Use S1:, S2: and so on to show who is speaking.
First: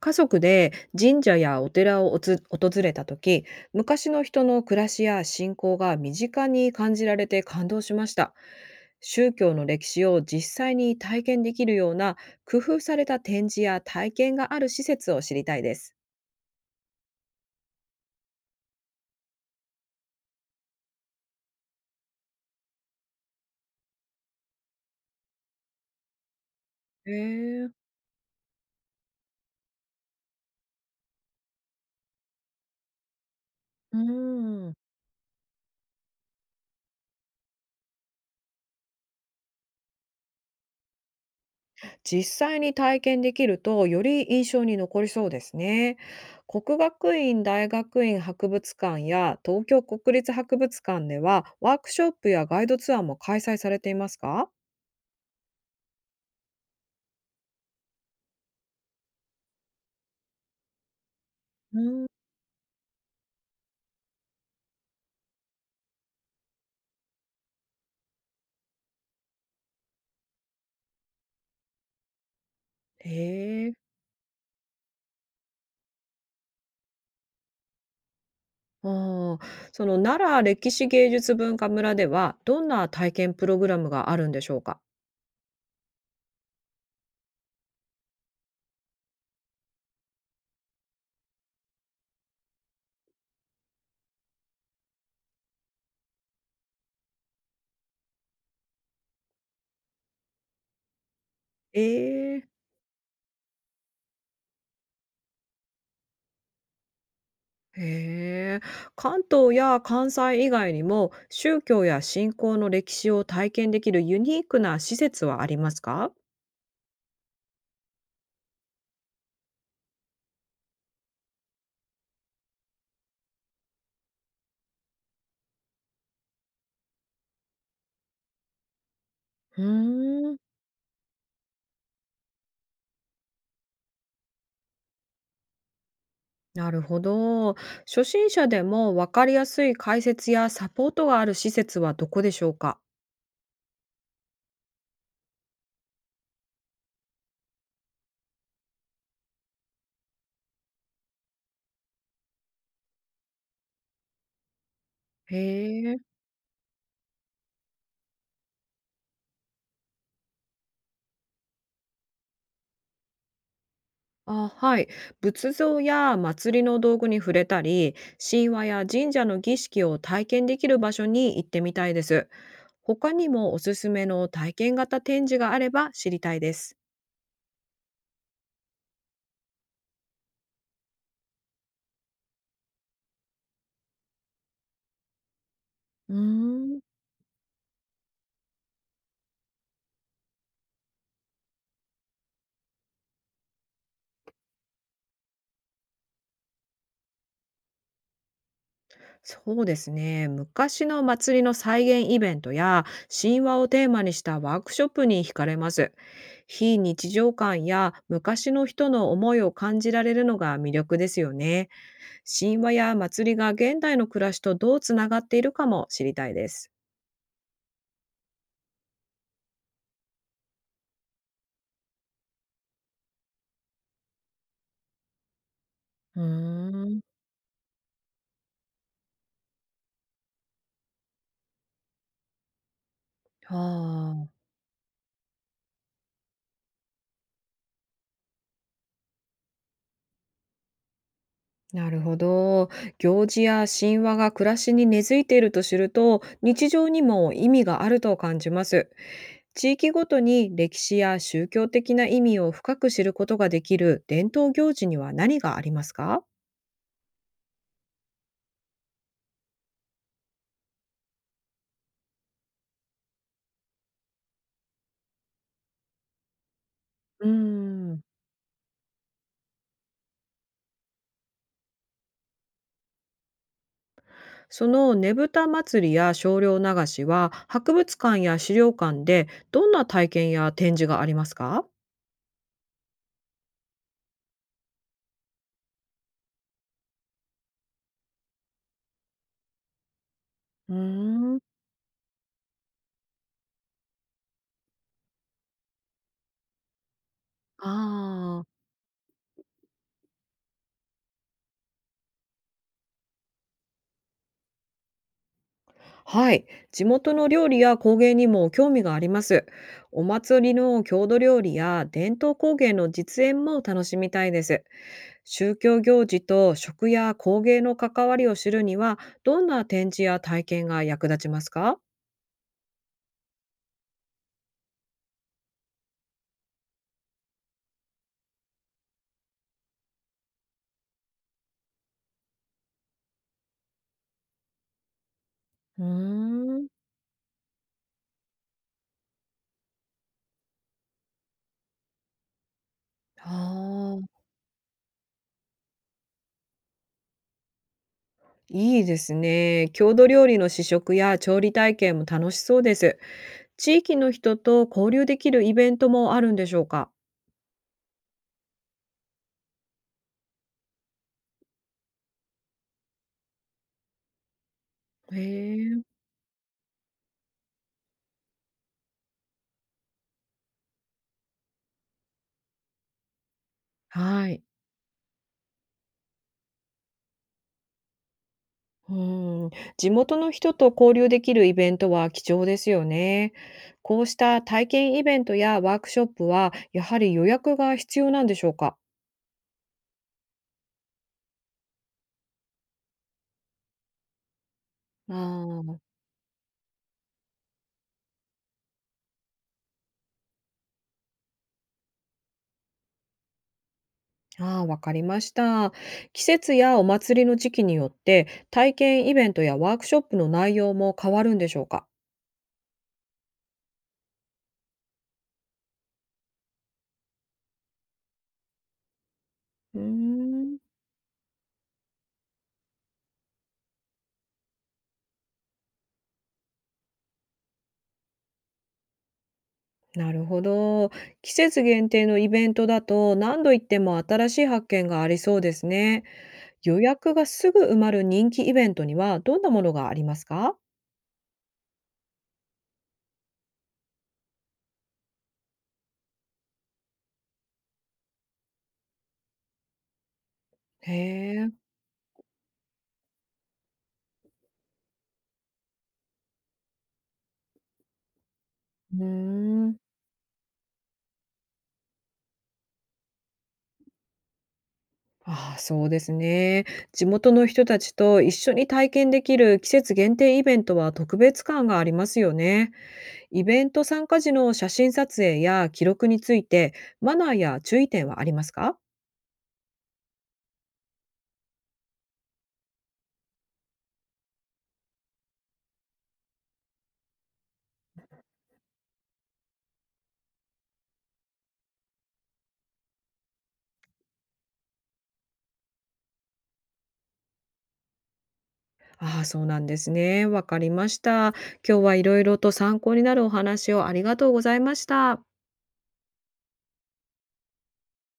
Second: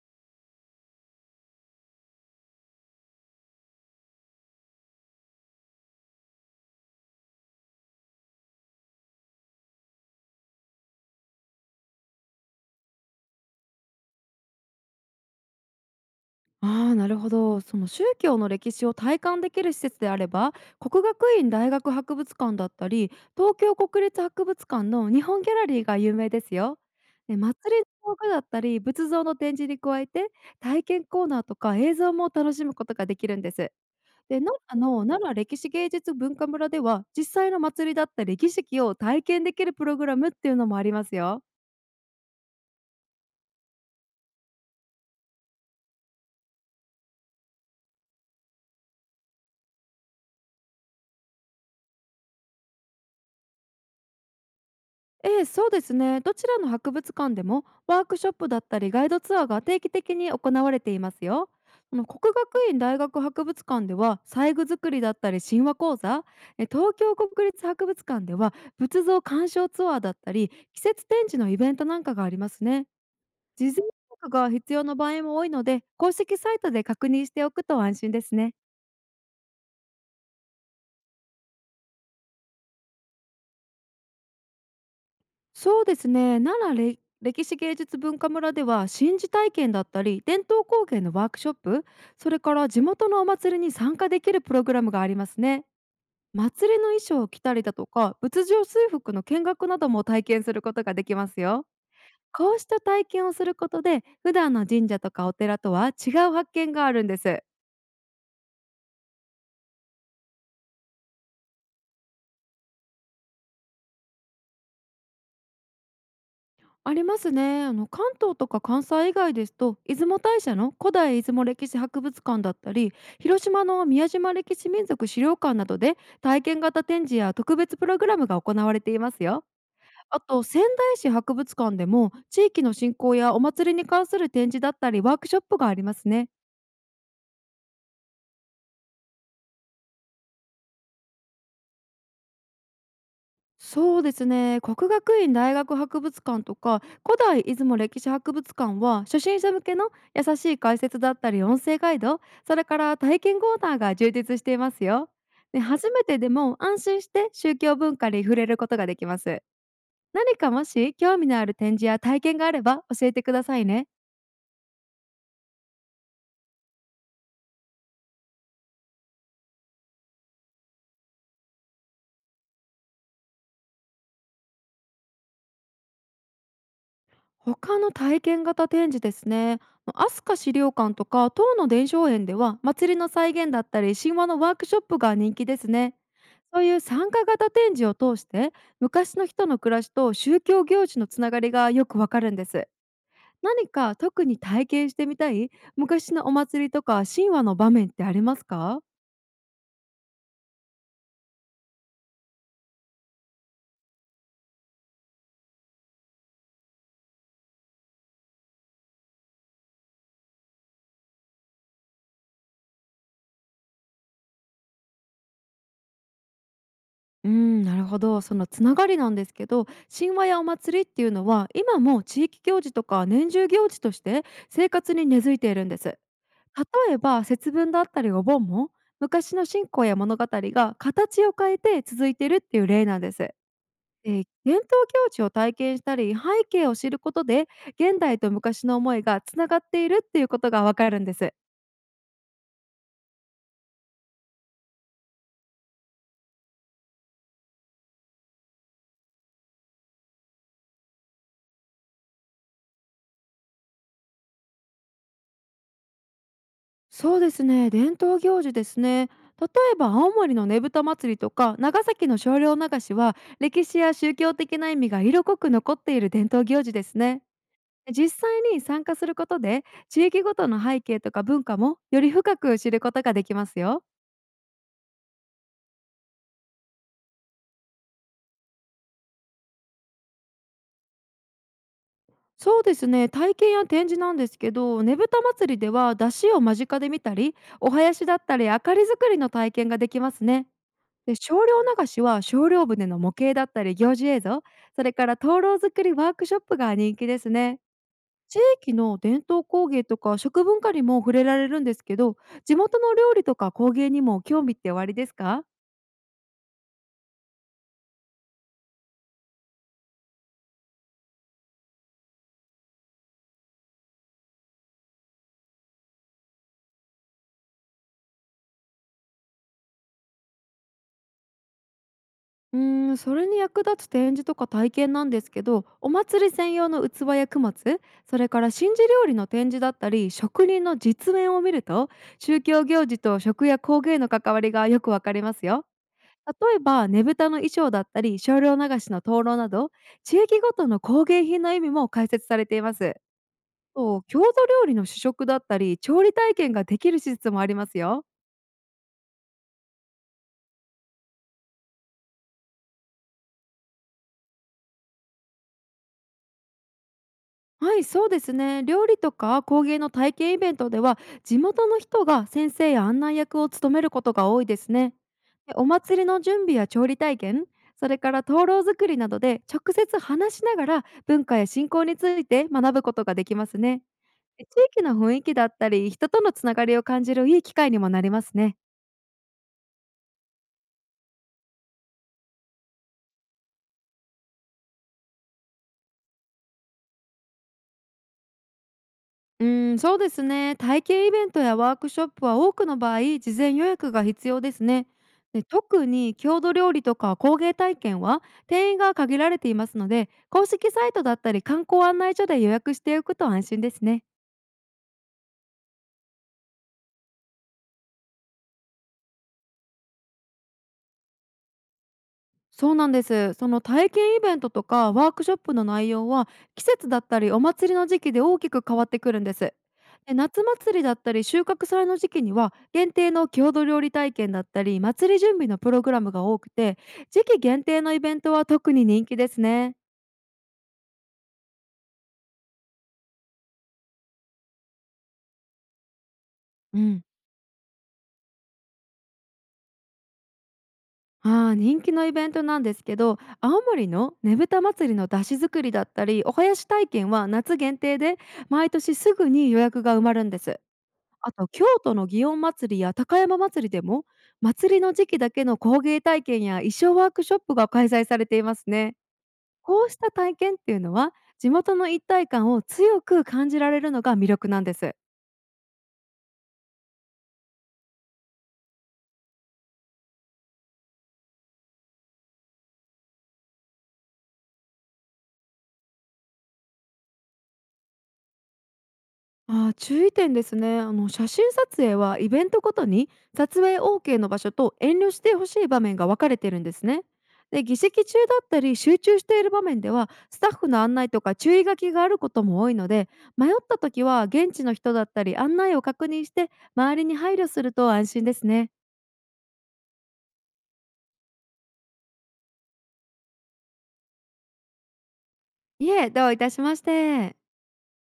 S1: 家族で神社やお寺を訪れた時、昔の人の暮らしや信仰が身近に感じられて感動しました。宗教の歴史を実際に体験できるような工夫された展示や体験がある施設を知りたいです。
S2: ああ、なるほど。その宗教の歴史を体感できる施設であれば、国学院大学博物館だったり、東京国立博物館の日本ギャラリーが有名ですよ。
S1: へ
S2: で、
S1: え。
S2: 祭りの道具だったり、仏像の展示に加えて、体験コーナーとか映像も楽しむことができるんです。
S1: う
S2: で、奈
S1: ーん。
S2: 良の奈良歴史芸術文化村では、実際の祭りだったり儀式を体験できるプログラムっていうのもありますよ。
S1: 実際に体験できるとより印象に残りそうですね。国学院大学院博物館や東京国立博物館ではワークショップやガイドツアーも開催されていますか？
S2: ええ、そうですね。どちらの博物館でもワークショップだったりガイドツアーが定期的に行われていますよ。
S1: う
S2: そ
S1: ん、
S2: の国学院大学博物館では細具作りだったり神話講座、東京国立博物館では仏像鑑賞ツアーだったり季節展示のイベントなんかがありますね。
S1: へ
S2: 事前
S1: え。
S2: 予約が必要な場合も多いので公式サイトで確認しておくと安心ですね。
S1: ああ、その奈良歴史芸術文化村ではどんな体験プログラムがあるんでしょうか？
S2: そうですね奈良歴史芸術文化村では神事体験だったり伝統工芸のワークショップ、それから地元のお祭りに参加できるプログラムがありますね。祭りの衣装を着たりだとか仏像水服の見学なども体験することができますよ。
S1: ええ。
S2: こうした体験をすることで、普段の神社とかお寺とは違う発見があるんです。
S1: へえ、関東や関西以外にも宗教や信仰の歴史を体験できるユニークな施設はありますか？
S2: ありますね。あの関東とか関西以外ですと、出雲大社の古代出雲歴史博物館だったり、広島の宮島歴史民族資料館などで体験型展示や特別プログラムが行われていますよ。
S1: う
S2: あ
S1: ーん、
S2: と仙台市博物館でも地域の振興やお祭りに関する展示だったりワークショップがありますね。
S1: なるほど。初心者でも分かりやすい解説やサポートがある施設はどこでしょうか？
S2: そうですね、国学院大学博物館とか古代出雲歴史博物館は初心者向けの優しい解説だったり音声ガイド、それから体験コーナーが充実していますよ。
S1: へ
S2: で初
S1: え。
S2: めてでも安心して宗教文化に触れることができます。何かもし興味のある展示や体験があれば教えてくださいね。
S1: あ、はい。仏像や祭りの道具に触れたり、神話や神社の儀式を体験できる場所に行ってみたいです。他にもおすすめの体験型展示があれば知りたいです。
S2: 他の体験型展示ですね。飛鳥資料館とか唐の伝承園では祭りの再現だったり神話のワークショップが人気ですね。
S1: う
S2: そうい
S1: ーん。
S2: う参加型展示を通して、昔の人の暮らしと宗教行事のつながりがよくわかるんです。何か特に体験してみたい昔のお祭りとか神話の場面ってありますか？
S1: そうですね。昔の祭りの再現イベントや神話をテーマにしたワークショップに惹かれます。非日常感や昔の人の思いを感じられるのが魅力ですよね。神話や祭りが現代の暮らしとどうつながっているかも知りたいです。
S2: うん、なるほど。そのつながりなんですけど、神話やお祭りっていうのは、今も地域行事とか年中行事として生活に根付いているんです。
S1: うー
S2: 例え
S1: ん。
S2: ば、節分だったりお盆も、昔の信仰や物語が形を変えて続いているっていう例なんです。で
S1: は
S2: 伝
S1: あ。
S2: 統行事を体験したり、背景を知ることで、現代と昔の思いがつながっているっていうことがわかるんです。
S1: なるほど。行事や神話が暮らしに根付いていると知ると、日常にも意味があると感じます。地域ごとに歴史や宗教的な意味を深く知ることができる伝統行事には何がありますか？
S2: そうですね、伝統行事ですね。例えば青森のねぶた祭りとか長崎の少量流しは歴史や宗教的な意味が色濃く残っている伝統行事ですね。
S1: うーん。
S2: 実際に参加することで地域ごとの背景とか文化もより深く知ることができますよ。
S1: そのねぶた祭りや少量流しは博物館や資料館でどんな体験や展示がありますか？
S2: そうですね、体験や展示なんですけど、ねぶた祭りでは出汁を間近で見たり、お囃子だったり明かり作りの体験ができますね。
S1: うー
S2: で、少
S1: ん。
S2: 量流しは少量船の模型だったり行事映像、それから灯籠作りワークショップが人気ですね。地
S1: ああ。
S2: 域の伝統工芸とか食文化にも触れられるんですけど、地元の料理とか工芸にも興味っておありですか？
S1: はい、地元の料理や工芸にも興味があります。お祭りの郷土料理や伝統工芸の実演も楽しみたいです。宗教行事と食や工芸の関わりを知るには、どんな展示や体験が役立ちますか？
S2: うーん、それに役立つ展示とか体験なんですけど、お祭り専用の器や供物、それから神事料理の展示だったり、職人の実演を見ると、宗教行事と食や工芸の関わりがよくわかりますよ。
S1: うー
S2: 例え
S1: ん。
S2: ば、ねぶたの衣装だったり、少量流しの灯籠など、地域ごとの工芸品の意味も解説されています。
S1: あ
S2: そう、郷
S1: あ、
S2: 土料理の試食だったり、調理体験ができる施設もありますよ。
S1: いいですね。郷土料理の試食や調理体験も楽しそうです。地域の人と交流できるイベントもあるんでしょうか？
S2: はい、そうですね。料理とか工芸の体験イベントでは、地元の人が先生や案内役を務めることが多いですね。
S1: へ
S2: でお
S1: え、
S2: 祭りの準備や調理体験、それから灯籠作りなどで直接話しながら文化や信仰について学ぶことができますね。
S1: はい。
S2: で地域の雰囲気だったり、人とのつながりを感じるいい機会にもなりますね。
S1: うーん、地元の人と交流できるイベントは貴重ですよね。こうした体験イベントやワークショップは、やはり予約が必要なんでしょうか？
S2: うん、そうですね。体験イベントやワークショップは多くの場合、事前予約が必要ですね。
S1: あ
S2: で
S1: ー。
S2: 特に郷土料理とか工芸体験は定員が限られていますので、公式サイトだったり観光案内所で予約しておくと安心ですね。
S1: あー、わかりました。季節やお祭りの時期によって、体験イベントやワークショップの内容も変わるんでしょうか？
S2: そうなんです。その体験イベントとかワークショップの内容は、季節だったりお祭りの時期で大きく変わってくるんです。
S1: うー
S2: で夏
S1: ん、
S2: 祭りだったり収穫祭の時期には限定の郷土料理体験だったり祭り準備のプログラムが多くて、時期限定のイベントは特に人気ですね。
S1: なるほど。季節限定のイベントだと、何度行っても新しい発見がありそうですね。
S2: う
S1: 予
S2: ん。
S1: 約がすぐ埋まる人気イベントにはどんなものがありますか？
S2: 人気のイベントなんですけど、青森のねぶた祭りの出汁作りだったりお囃子体験は夏限定で、毎年すぐに予約が埋まるんです。
S1: へ
S2: あと
S1: え、
S2: 京都の祇園祭や高山祭でも、祭りの時期だけの工芸体験や衣装ワークショップが開催されていますね。
S1: うーん。
S2: こうした体験っていうのは、地元の一体感を強く感じられるのが魅力なんです。
S1: ああ、そうですね。地元の人たちと一緒に体験できる季節限定イベントは特別感がありますよね。イベント参加時の写真撮影や記録について、マナーや注意点はありますか？
S2: ああ、注意点ですね。あの写真撮影はイベントごとに撮影 OK の場所と遠慮してほしい場面が分かれてるんですね。で、議席中だったり集中している場面ではスタッフの案内とか注意書きがあることも多いので、迷った時は現地の人だったり案内を確認して周りに配慮すると安心ですね。
S1: ああ、そうなんですね。わかりました。今日はいろいろと参考になるお話をありがとうございました。
S2: いえ、どういたしまして。